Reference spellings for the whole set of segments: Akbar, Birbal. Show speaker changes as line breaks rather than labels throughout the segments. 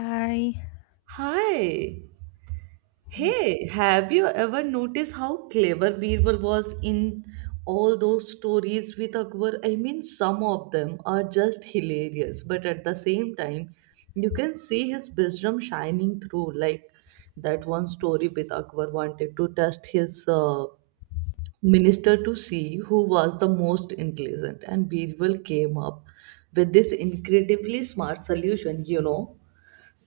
嗨，
Hi. Hey, have you ever noticed how clever Birbal was in all those stories with Akbar? I mean, some of them are just hilarious, but at the same time, you can see his wisdom shining through. Like that one story with Akbar wanted to test his minister to see who was the most intelligent, and Birbal came up with this incredibly smart solution, you know,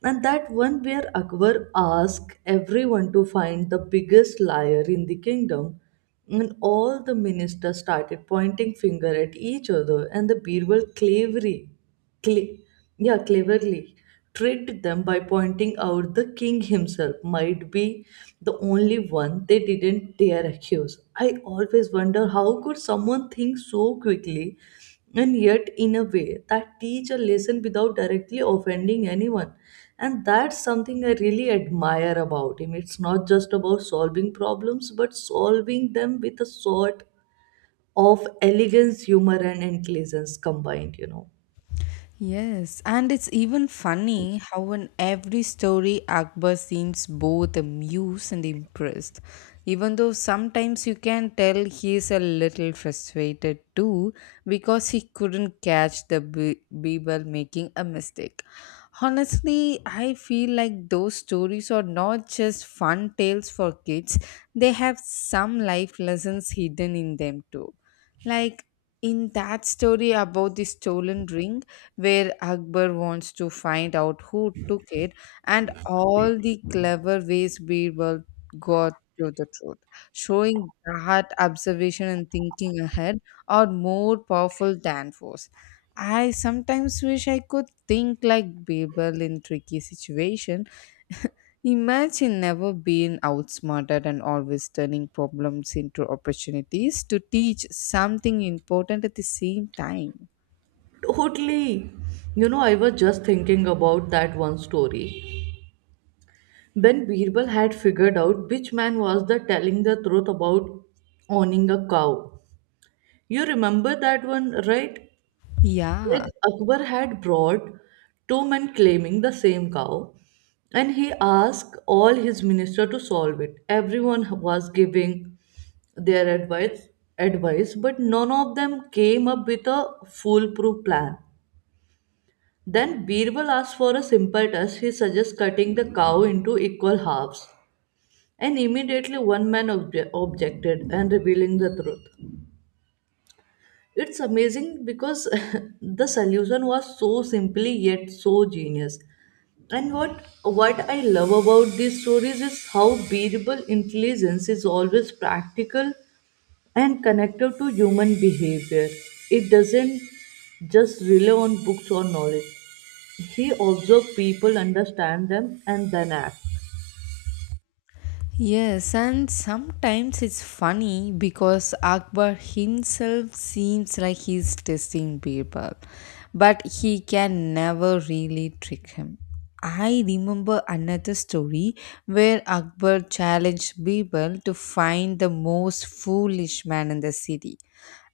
and that one where Akbar asked everyone to find the biggest liar in the kingdom, and all the ministers started pointing finger at each other, and the Birbal cleverly, cle- yeah, cleverly tricked them by pointing out the king himself might be the only one they didn't dare accuse. I always wonder how could someone think so quickly and yet in a way that teach a lesson without directly offending anyone, and that's something I really admire about him. It's not just about solving problems but solving them with a sort of elegance, humor, and intelligence combined, you know.
Yes, and it's even funny how in every story Akbar seems both amused and impressed. Even though sometimes you can tell he is a little frustrated too because he couldn't catch the Birbal making a mistake. Honestly, I feel like those stories are not just fun tales for kids, they have some life lessons hidden in them too. Like in that story about the stolen ring, where Akbar wants to find out who took it and all the clever ways Birbal got to the truth, showing that observation and thinking ahead are more powerful than force. I sometimes wish I could think like Birbal in tricky situation. Imagine never being outsmarted and always turning problems into opportunities to teach something important at the same time.
Totally. You know, I was just thinking about that one story when Birbal had figured out which man was the telling the truth about owning a cow. You remember that one, right?
Yeah,
Like Akbar had brought two men claiming the same cow, and he asked all his ministers to solve it. Everyone was giving their advice, advice, but none of them came up with a foolproof plan. Then Birbal asked for a simple task. He suggests cutting the cow into equal halves, and immediately one man objected and revealing the truth. It's amazing because the solution was so simply yet so genius. And what I love about these stories is how bearable intelligence is always practical and connected to human behavior. It doesn't just rely on books or knowledge. He observed people, understand them, and then act.
yes, and sometimes it's funny because Akbar himself seems like he's testing people, but he can never really trick him. I remember another story where Akbar challenged people to find the most foolish man in the city.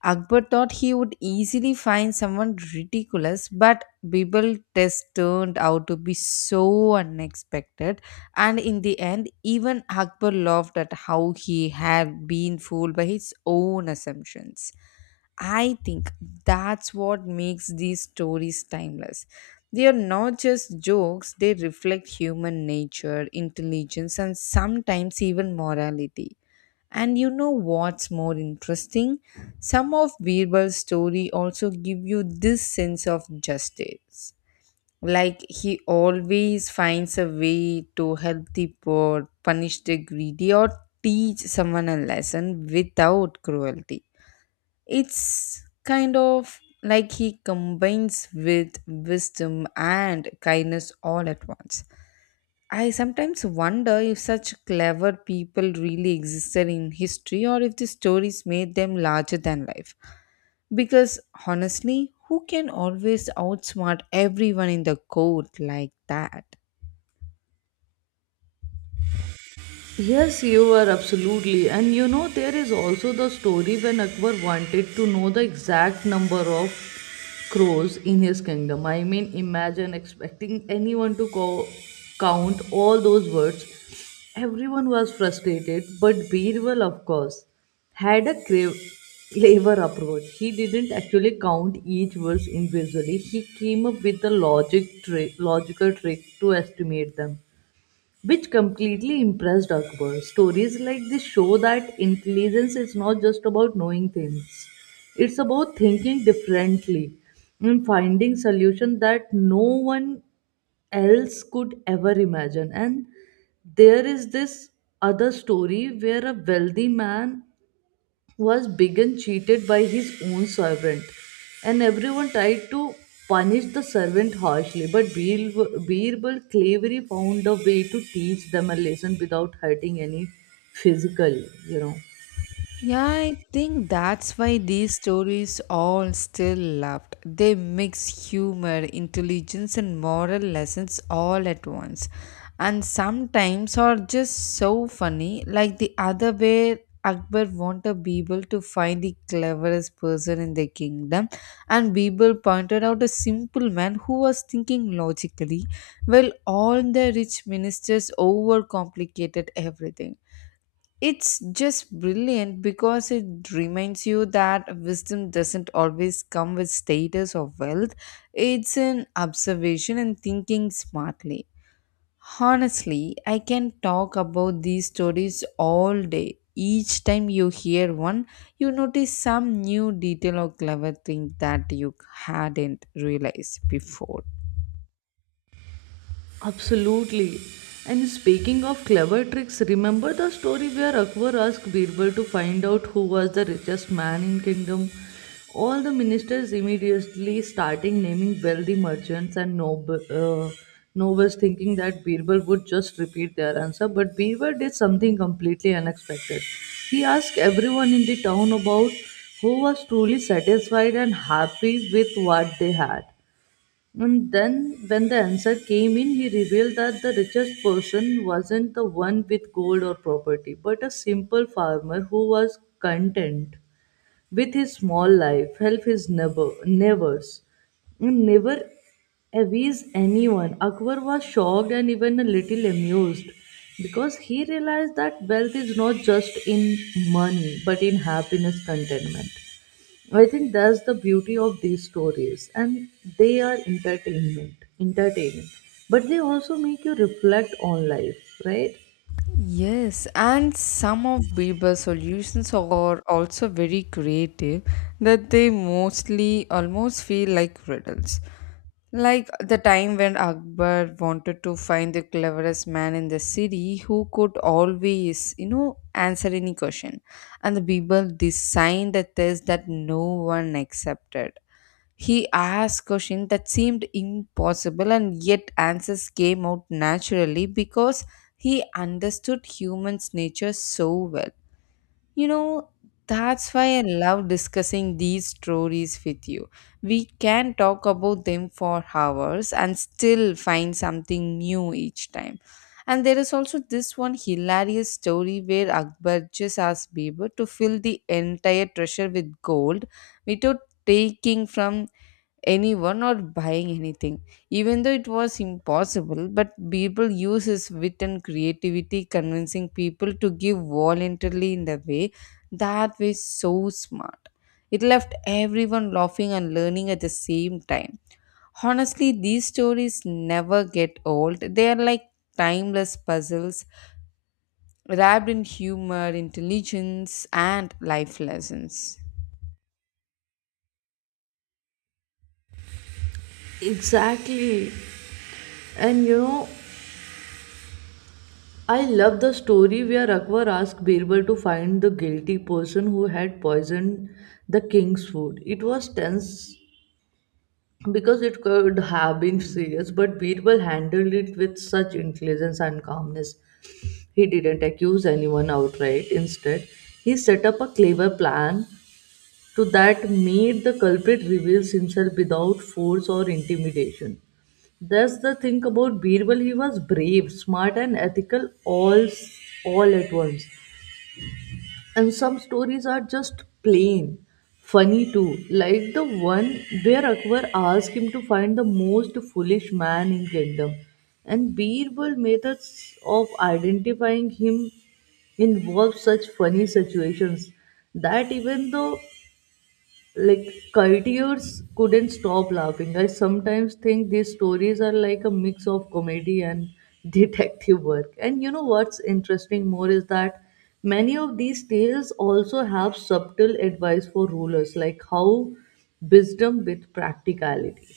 Akbar thought he would easily find someone ridiculous, but Bibal's test turned out to be so unexpected, and in the end, even Akbar laughed at how he had been fooled by his own assumptions. I think that's what makes these stories timeless. They are not just jokes, they reflect human nature, intelligence, and sometimes even morality. And you know what's more interesting? Some of Birbal's story also give you this sense of justice. Like he always finds a way to help the poor, punish the greedy, or teach someone a lesson without cruelty. It's kind of like he combines with wisdom and kindness all at once. I sometimes wonder if such clever people really existed in history or if the stories made them larger than life. Because honestly, who can always outsmart everyone in the court like that?
Yes, you are absolutely. And you know, there is also the story when Akbar wanted to know the exact number of crows in his kingdom. I mean, imagine expecting anyone to count all those words. Everyone was frustrated, but Birbal, of course, had a clever approach. He didn't actually count each word individually. He came up with a logical trick to estimate them, which completely impressed Akbar. Stories like this show that intelligence is not just about knowing things, it's about thinking differently and finding solutions that no one else could ever imagine. And there is this other story where a wealthy man was begun cheated by his own servant, and everyone tried to punish the servant harshly. But Birbal cleverly found a way to teach them a lesson without hurting any physical, you know.
Yeah, I think that's why these stories all still loved. They mix humor, intelligence, and moral lessons all at once. And sometimes are just so funny, like the other way Akbar wanted people to find the cleverest person in the kingdom, and people pointed out a simple man who was thinking logically, while all the rich ministers overcomplicated everything. It's just brilliant because it reminds you that wisdom doesn't always come with status or wealth. It's an observation and thinking smartly. Honestly, I can talk about these stories all day. Each time you hear one, you notice some new detail or clever thing that you hadn't realized before.
Absolutely. And speaking of clever tricks, remember the story where Akbar asked Birbal to find out who was the richest man in kingdom? All the ministers immediately starting naming wealthy merchants and nobles, thinking that Birbal would just repeat their answer, but Birbal did something completely unexpected. He asked everyone in the town about who was truly satisfied and happy with what they had. And then, when the answer came in, he revealed that the richest person wasn't the one with gold or property, but a simple farmer who was content with his small life, help his neighbors, and never avise anyone. Akbar was shocked and even a little amused because he realized that wealth is not just in money but in happiness, contentment. I think that's the beauty of these stories, and they are entertaining, but they also make you reflect on life, right?
Yes, and some of Bieber's solutions are also very creative that they mostly almost feel like riddles. Like the time when Akbar wanted to find the cleverest man in the city who could always, you know, answer any question. And the Bieber designed a test that no one accepted. He asked questions that seemed impossible, and yet answers came out naturally because he understood humans' nature so well. You know, that's why I love discussing these stories with you. We can talk about them for hours and still find something new each time. And there is also this one hilarious story where Akbar just asked Biber to fill the entire treasure with gold without taking from anyone or buying anything, even though it was impossible. But people use his wit and creativity, convincing people to give voluntarily in the way that was so smart. It left everyone laughing and learning at the same time. Honestly, these stories never get old. They are like timeless puzzles wrapped in humor, intelligence, and life lessons.
Exactly. And you know, I love the story where Akbar asked Birbal to find the guilty person who had poisoned the king's food. It was tense because it could have been serious, but Birbal handled it with such intelligence and calmness. He didn't accuse anyone outright. Instead, he set up a clever plan to that mate, the culprit reveals himself without force or intimidation. That's the thing about Birbal. He was brave, smart, and ethical all at once. And some stories are just plain funny too, like the one where Akbar asked him to find the most foolish man in kingdom. And Birbal methods of identifying him involve such funny situations that even though like courtiers couldn't stop laughing. I sometimes think these stories are like a mix of comedy and detective work. And you know what's interesting more is that many of these tales also have subtle advice for rulers, like how wisdom with practicality.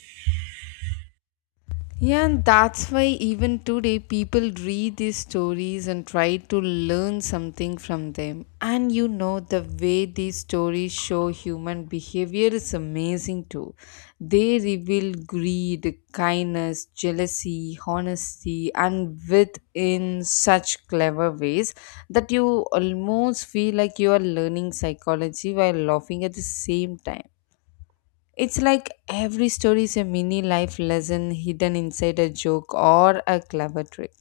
Yeah, and that's why even today people read these stories and try to learn something from them. And you know, the way these stories show human behavior is amazing too. They reveal greed, kindness, jealousy, honesty, and wit in such clever ways that you almost feel like you are learning psychology while laughing at the same time. It's like every story is a mini life lesson hidden inside a joke or a clever trick.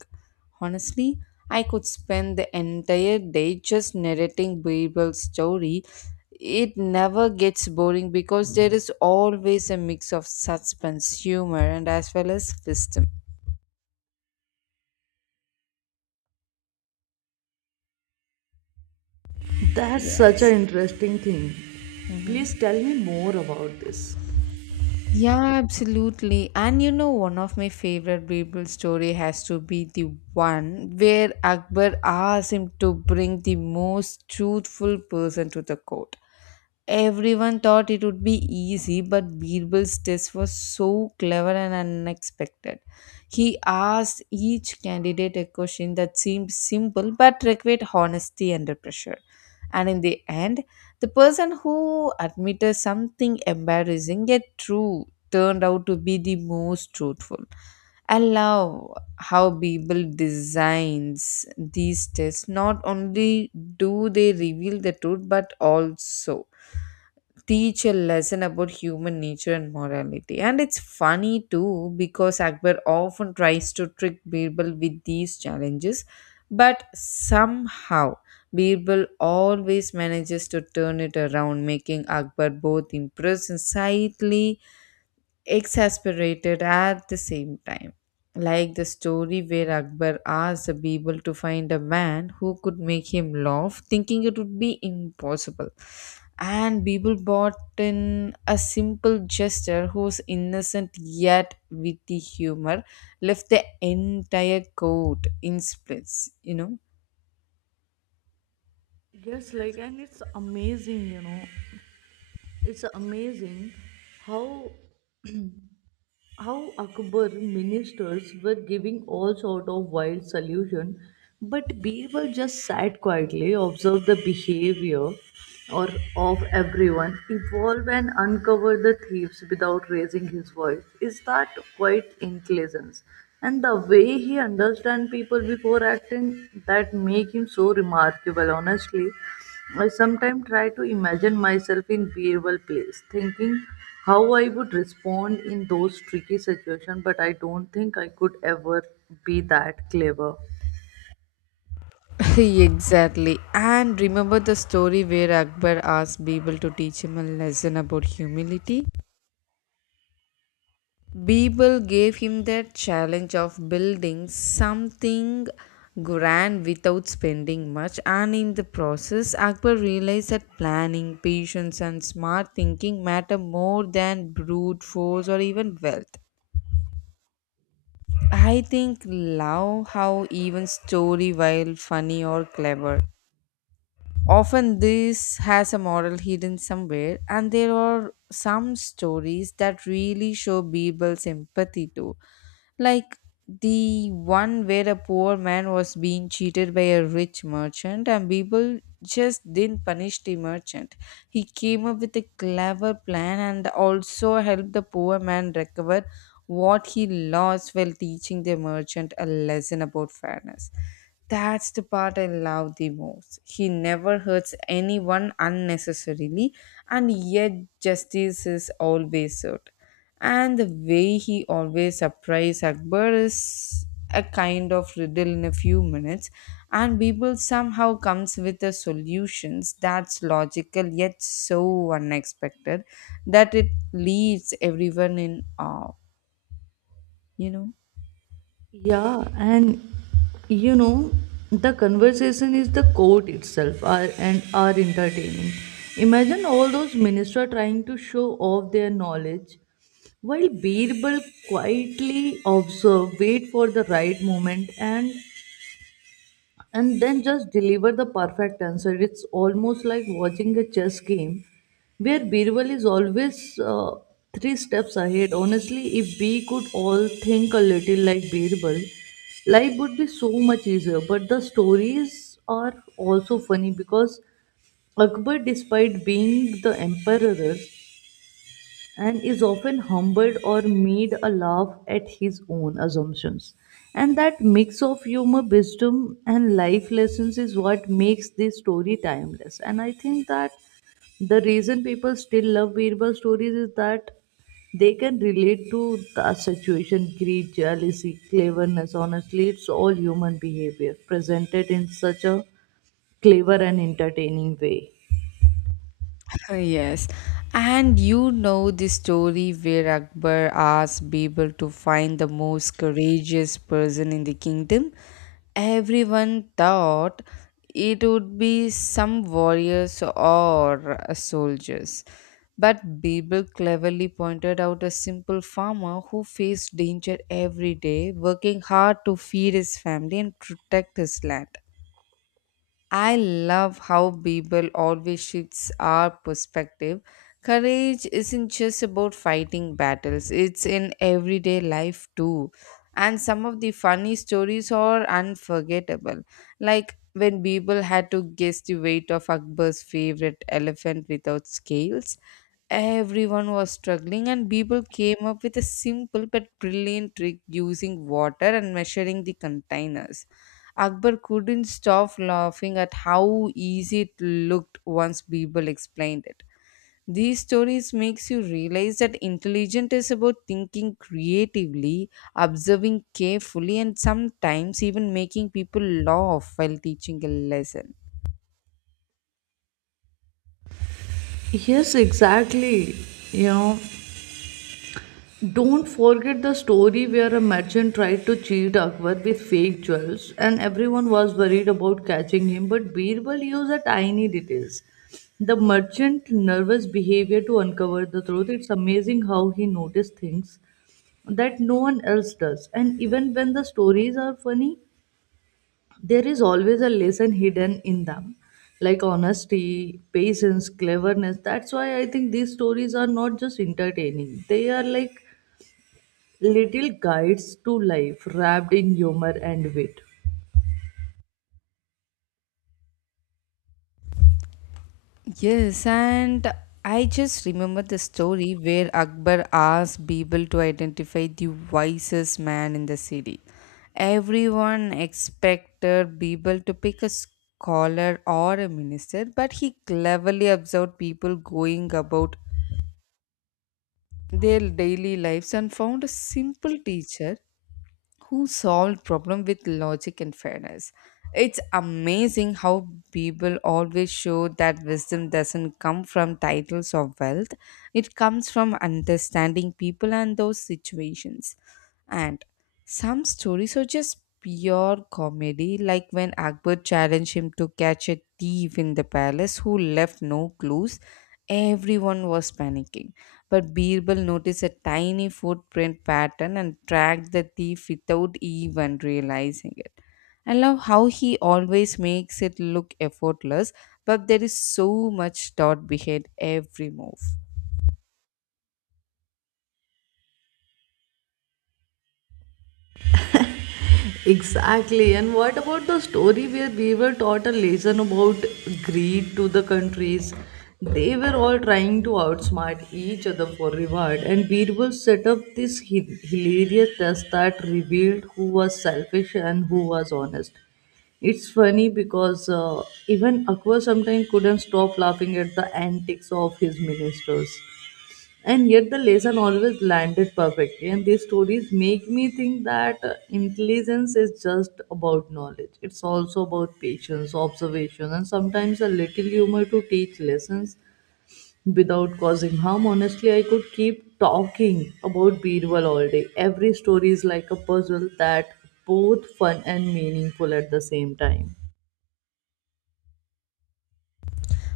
Honestly, I could spend the entire day just narrating Bible's story. It never gets boring because there is always a mix of suspense, humor, and as well as wisdom.
That's such an
Yes.
interesting thing.
Mhm.
Please tell me more about this.
Yeah, absolutely. And you know, one of my favorite Bible story has to be the one where Akbar asks him to bring the most truthful person to the court. Everyone thought it would be easy, but Birbal's test was so clever and unexpected. He asked each candidate a question that seemed simple but required honesty under pressure. And in the end, the person who admitted something embarrassing yet true turned out to be the most truthful. I love how Bible designs these tests. Not only do they reveal the truth, but also teach a lesson about human nature and morality. And it's funny too because Akbar often tries to trick Birbal with these challenges, but somehow Birbal always manages to turn it around, making Akbar both impressed and slightly exasperated at the same time. Like the story where Akbar asked the people to find a man who could make him laugh, thinking it would be impossible. And people bought in a simple gesture whose innocent yet witty humor left the entire court in splits, you know.
Yes, like, and it's amazing, you know, it's amazing how Akbar ministers were giving all sort of wild solution, but Birbal just sat quietly, observed the behavior or of everyone, evolve and uncover the thieves without raising his voice. Is that quite intelligence? And the way he understand people before acting that make him so remarkable, honestly. I sometimes try to imagine myself in Birbal place, thinking how I would respond in those tricky situations, but I don't think I could ever be that clever.
Exactly. And remember the story where Akbar asked Bible to teach him a lesson about humility? People gave him the challenge of building something grand without spending much, and in the process, Akbar realized that planning, patience, and smart thinking matter more than brute force or even wealth. I think love how even story while funny or clever often, this has a moral hidden somewhere, and there are some stories that really show people's empathy too. Like the one where a poor man was being cheated by a rich merchant, and people just didn't punish the merchant. He came up with a clever plan and also helped the poor man recover what he lost while teaching the merchant a lesson about fairness. That's the part I love the most. He never hurts anyone unnecessarily, and yet justice is always served. And the way he always surprises Akbar is a kind of riddle in a few minutes, and Bible somehow comes with the solutions that's logical yet so unexpected that it leaves everyone in awe, you know.
Yeah, and you know, the conversation is the court itself are, and are entertaining. Imagine all those ministers trying to show off their knowledge while Birbal quietly observe, wait for the right moment, and then just deliver the perfect answer. It's almost like watching a chess game where Birbal is always three steps ahead. Honestly, if we could all think a little like Birbal, life would be so much easier. But the stories are also funny because Akbar, despite being the emperor, and is often humbled or made a laugh at his own assumptions. And that mix of humor, wisdom, and life lessons is what makes this story timeless. And I think that the reason people still love Birbal stories is that they can relate to the situation, greed, jealousy, cleverness. Honestly, it's all human behavior presented in such a clever and entertaining way.
Yes, and you know the story where Akbar asked Birbal to find the most courageous person in the kingdom. Everyone thought it would be some warriors or soldiers, but Birbal cleverly pointed out a simple farmer who faced danger every day, working hard to feed his family and protect his land. I love how Bible always shifts our perspective. Courage isn't just about fighting battles, it's in everyday life too. And some of the funny stories are unforgettable. Like when Bible had to guess the weight of Akbar's favorite elephant without scales, everyone was struggling, and Bible came up with a simple but brilliant trick using water and measuring the containers. Akbar couldn't stop laughing at how easy it looked once Birbal explained it. These stories makes you realize that intelligence is about thinking creatively, observing carefully and sometimes even making people laugh while teaching a lesson.
Yes, exactly. You know, don't forget the story where a merchant tried to cheat Akbar with fake jewels and everyone was worried about catching him, but Birbal used a tiny details. The merchant nervous behavior to uncover the truth. It's amazing how he noticed things that no one else does. And even when the stories are funny, there is always a lesson hidden in them, like honesty, patience, cleverness. That's why I think these stories are not just entertaining. They are like little guides to life wrapped in humor and wit.
Yes, and I just remember the story where Akbar asked people to identify the wisest man in the city. Everyone expected people to pick a scholar or a minister, but he cleverly observed people going about their daily lives and found a simple teacher who solved problem with logic and fairness. It's amazing how people always show that wisdom doesn't come from titles or wealth. It comes from understanding people and those situations. And some stories are just pure comedy, like when Akbar challenged him to catch a thief in the palace who left no clues. Everyone was panicking, but Birbal noticed a tiny footprint pattern and tracked the thief without even realizing it. I love how he always makes it look effortless, but there is so much thought behind every move.
Exactly. And what about the story where we were taught a lesson about greed to the countries? They were all trying to outsmart each other for reward, and Birbal set up this hilarious test that revealed who was selfish and who was honest. It's funny because even Akbar sometimes couldn't stop laughing at the antics of his ministers. And yet the lesson always landed perfectly. And these stories make me think that intelligence is just about knowledge. It's also about patience, observation, and sometimes a little humor to teach lessons without causing harm. Honestly, I could keep talking about Birbal all day. Every story is like a puzzle that both fun and meaningful at the same time.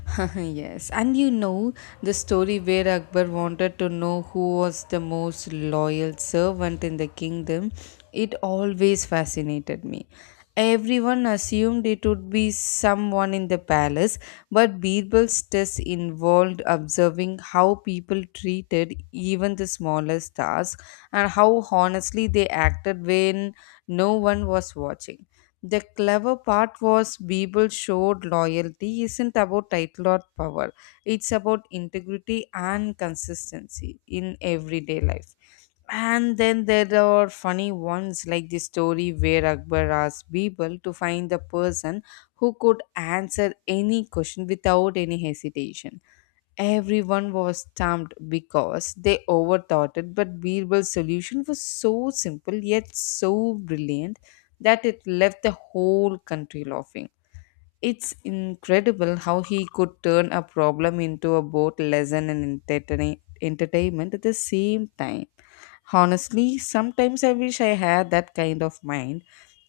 Yes, and you know the story where Akbar wanted to know who was the most loyal servant in the kingdom, it always fascinated me. Everyone assumed it would be someone in the palace, but Birbal's test involved observing how people treated even the smallest tasks and how honestly they acted when no one was watching. The clever part was Beeble showed loyalty isn't about title or power, it's about integrity and consistency in everyday life. And then there are funny ones like the story where Akbar asked Beeble to find the person who could answer any question without any hesitation. Everyone was stumped because they overthought it, but Birbal's solution was so simple yet so brilliant that it left the whole country laughing. It's incredible how he could turn a problem into a both lesson and entertainment at the same time. Honestly, sometimes I wish I had that kind of mind,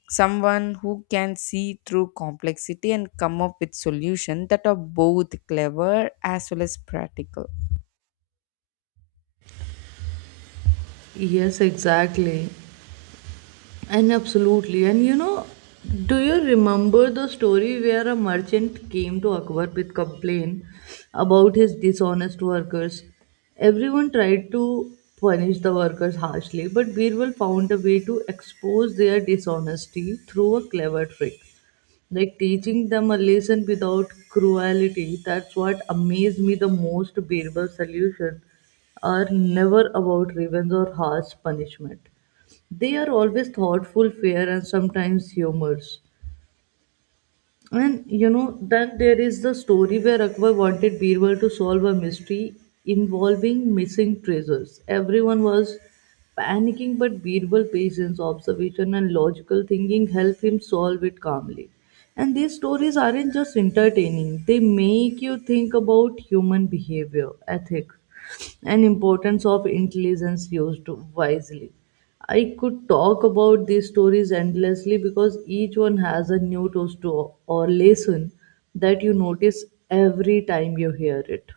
someone who can see through complexity and come up with solutions that are both clever as well as practical.
Yes, exactly. And absolutely. And you know, do you remember the story where a merchant came to Akbar with complaint about his dishonest workers? Everyone tried to punish the workers harshly, but Birbal found a way to expose their dishonesty through a clever trick. Like teaching them a lesson without cruelty. That's what amazed me the most. Birbal's solution are never about revenge or harsh punishment. They are always thoughtful, fair, and sometimes humorous. And you know, then there is the story where Akbar wanted Birbal to solve a mystery involving missing treasures. Everyone was panicking, but Birbal patience, observation, and logical thinking helped him solve it calmly. And these stories aren't just entertaining, they make you think about human behavior, ethics, and importance of intelligence used wisely. I could talk about these stories endlessly because each one has a new or lesson that you notice every time you hear it.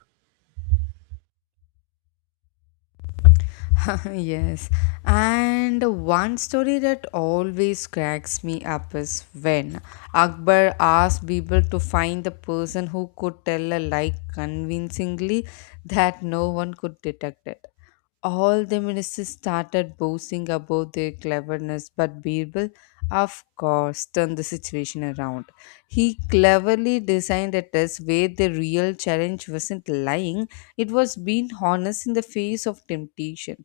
Yes, and one story that always cracks me up is when Akbar asked people to find the person who could tell a lie convincingly that no one could detect it. All the ministers started boasting about their cleverness, but Birbal, of course, turned the situation around. He cleverly designed a test where the real challenge wasn't lying, it was being honest in the face of temptation.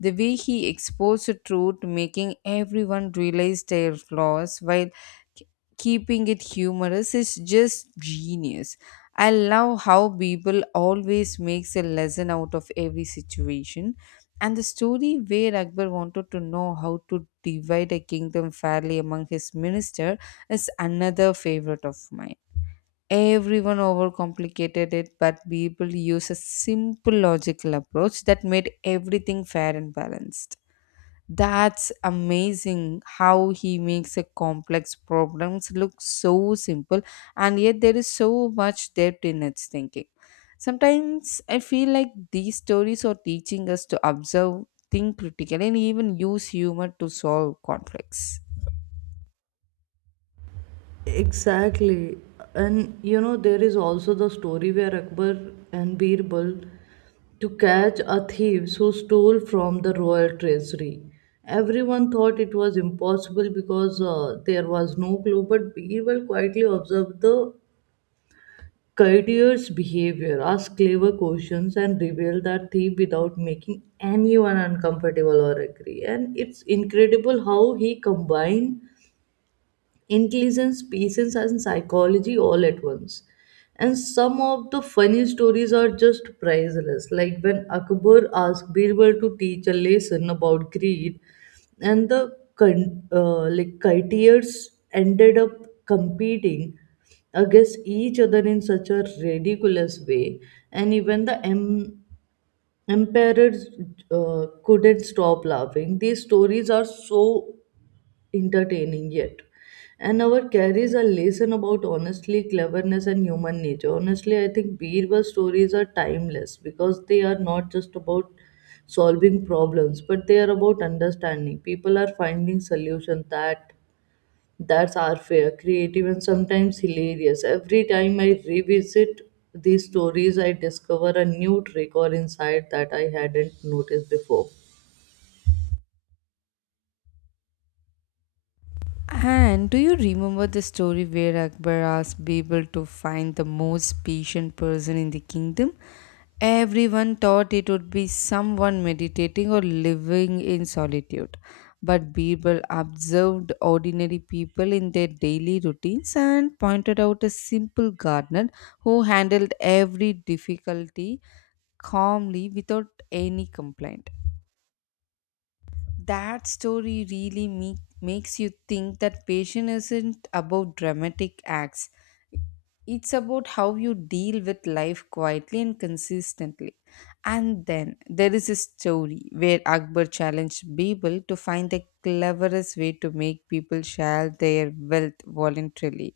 The way he exposed the truth, making everyone realize their flaws while k- keeping it humorous, is just genius. I love how people always makes a lesson out of every situation. And the story where Akbar wanted to know how to divide a kingdom fairly among his minister is another favorite of mine. Everyone overcomplicated it, but people use a simple logical approach that made everything fair and balanced. That's amazing how he makes a complex problems look so simple, and yet there is so much depth in its thinking. Sometimes I feel like these stories are teaching us to observe, think critically, and even use humor to solve conflicts.
Exactly. And you know, there is also the story where Akbar and Birbal to catch a thief who stole from the royal treasury. Everyone thought it was impossible because there was no clue, but Birbal quietly observed the courtier's behavior, ask clever questions, and reveal the thief without making anyone uncomfortable or angry. And it's incredible how he combined intelligence, patience, and psychology all at once. And some of the funny stories are just priceless. Like when Akbar asked Birbal to teach a lesson about greed, and the courtiers ended up competing against each other in such a ridiculous way, and even the emperors couldn't stop laughing. These stories are so entertaining yet. And our carries a lesson about honestly cleverness and human nature. Honestly, I think Birba's stories are timeless because they are not just about solving problems, but they are about understanding. People are finding solutions that that's are fair, creative, and sometimes hilarious. Every time I revisit these stories, I discover a new trick or insight that I hadn't noticed before.
And do you remember the story where Akbar asked Birbal to find the most patient person in the kingdom? Everyone thought it would be someone meditating or living in solitude. But Birbal observed ordinary people in their daily routines and pointed out a simple gardener who handled every difficulty calmly without any complaint. That story really makes you think that patience isn't about dramatic acts, it's about how you deal with life quietly and consistently. And then there is a story where Akbar challenged people to find the cleverest way to make people share their wealth voluntarily.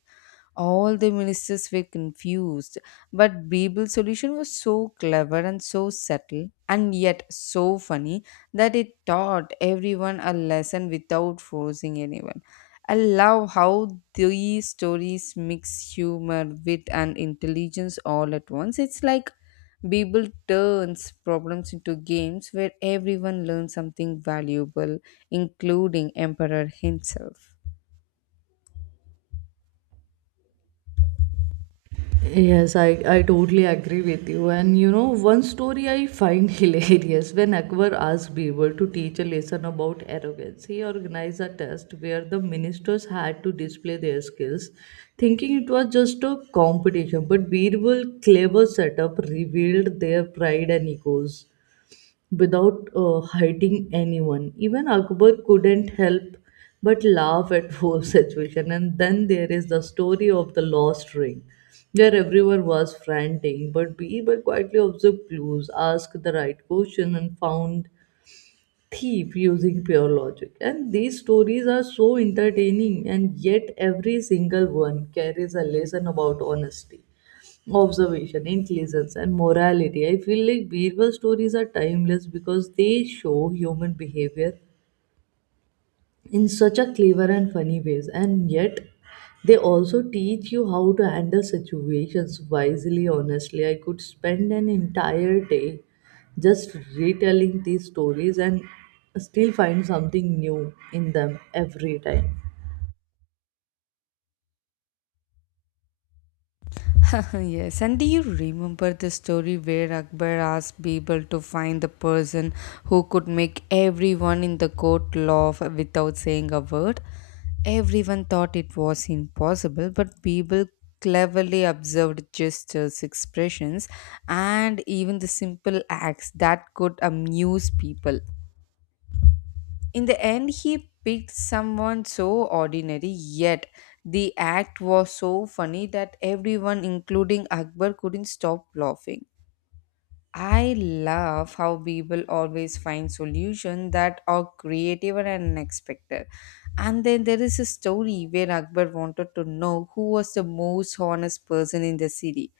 All the ministers were confused, but Bible's solution was so clever and so subtle, and yet so funny that it taught everyone a lesson without forcing anyone. I love how these stories mix humor, wit, and intelligence all at once. It's like Bible turns problems into games where everyone learns something valuable, including Emperor himself.
Yes, I totally agree with you. And you know, one story I find hilarious when Akbar asked Birbal to teach a lesson about arrogance. He organized a test where the ministers had to display their skills, thinking it was just a competition. But Birbal's clever setup revealed their pride and egos without hiding anyone. Even Akbar couldn't help but laugh at whole situation. And then there is the story of the lost ring, where everyone was frantic, but Biba quietly observed clues, asked the right question, and found thief using pure logic. And these stories are so entertaining, and yet every single one carries a lesson about honesty, observation, intelligence, and morality. I feel like Birbal stories are timeless because they show human behavior in such a clever and funny ways, and yet they also teach you how to handle situations wisely. Honestly, I could spend an entire day just retelling these stories and still find something new in them every time.
Yes, and do you remember the story where Akbar asked Birbal to find the person who could make everyone in the court laugh without saying a word? Everyone thought it was impossible, but Birbal cleverly observed gestures, expressions, and even the simple acts that could amuse people. In the end, he picked someone so ordinary, yet the act was so funny that everyone, including Akbar, couldn't stop laughing. I love how people always find solutions that are creative and unexpected. And then there is a story where Akbar wanted to know who was the most honest person in the city.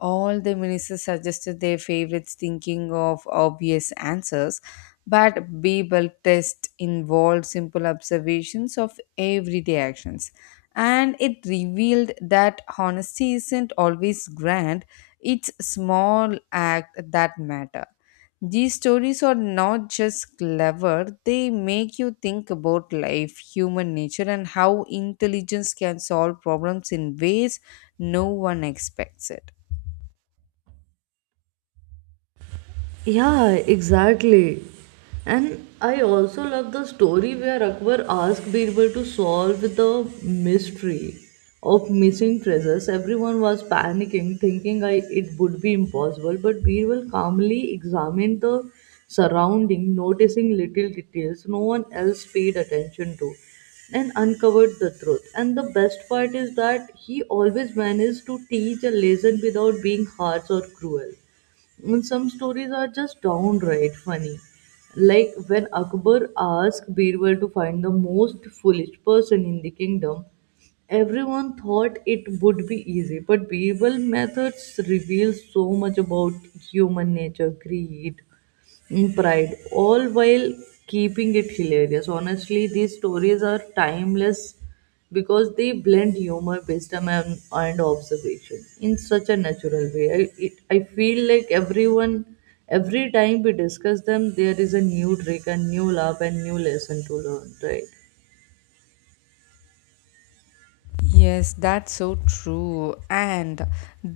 All the ministers suggested their favorites, thinking of obvious answers, but Babel test involved simple observations of everyday actions. And it revealed that honesty isn't always grand, it's small act that matter. These stories are not just clever, they make you think about life, human nature, and how intelligence can solve problems in ways no one expects it.
Yeah, exactly. And I also love the story where Akbar asked Birbal to solve the mystery of missing treasures. Everyone was panicking, thinking it would be impossible, but Birbal calmly examined the surrounding, noticing little details no one else paid attention to, and uncovered the truth. And the best part is that he always managed to teach a lesson without being harsh or cruel. And some stories are just downright funny. Like when Akbar asked Birbal to find the most foolish person in the kingdom, everyone thought it would be easy, but Birbal's methods reveal so much about human nature, greed, and pride, all while keeping it hilarious. Honestly, these stories are timeless because they blend humor, wisdom, and observation in such a natural way. I feel like everyone, every time we discuss them, there is a new trick, a new laugh, and new lesson to learn, right?
Yes, that's so true. And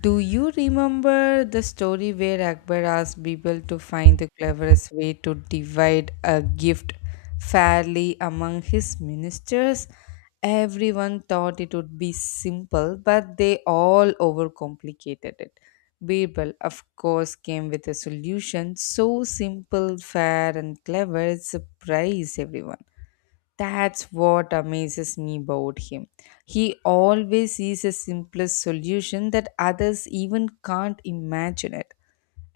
do you remember the story where Akbar asked people to find the cleverest way to divide a gift fairly among his ministers? Everyone thought it would be simple, but they all overcomplicated it. Birbal, of course, came with a solution so simple, fair, and clever it surprised everyone. That's what amazes me about him. He always sees a simplest solution that others even can't imagine it.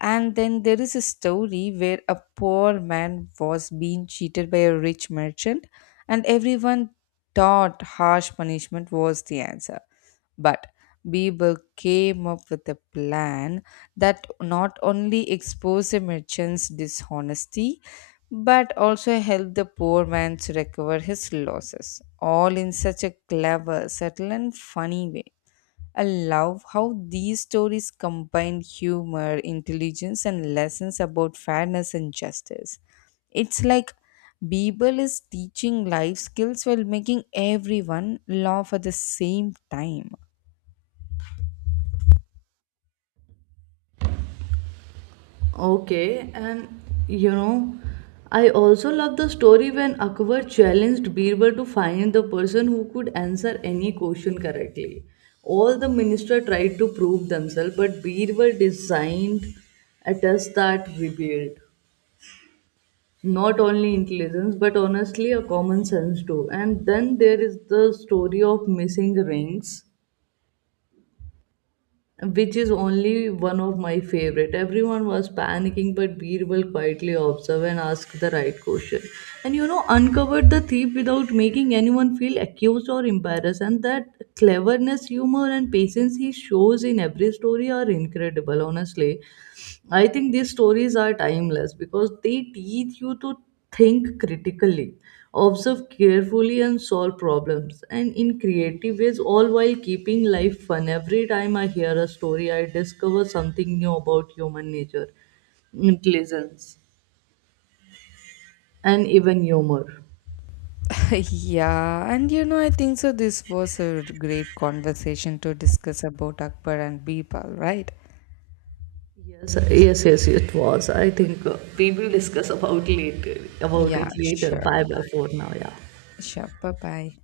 And then there is a story where a poor man was being cheated by a rich merchant, and everyone thought harsh punishment was the answer. But Bieber came up with a plan that not only exposed the merchant's dishonesty but also helped the poor man to recover his losses, all in such a clever, subtle, and funny way. I love how these stories combine humor, intelligence, and lessons about fairness and justice. It's like Bible is teaching life skills while making everyone laugh at the same time.
Okay, and you know, I also love the story when Akbar challenged Birbal to find the person who could answer any question correctly. All the minister tried to prove themselves, but Birbal designed a test that revealed. Not only intelligence, but honestly, a common sense too. And then there is the story of missing rings, which is only one of my favorite. Everyone was panicking, but Birbal quietly observed and asked the right question. And you know, uncovered the thief without making anyone feel accused or embarrassed. And that cleverness, humor, and patience he shows in every story are incredible, honestly. I think these stories are timeless because they teach you to think critically, observe carefully, and solve problems, and in creative ways, all while keeping life fun. Every time I hear a story, I discover something new about human nature, intelligence, and even humor.
Yeah, and you know, I think so. This was a great conversation to discuss about Akbar and Bible, right?
Yes, yes, yes, it was. I think we will discuss about later about
Yeah,
it later. Bye
sure.
bye for now. Yeah.
Sure. Bye bye.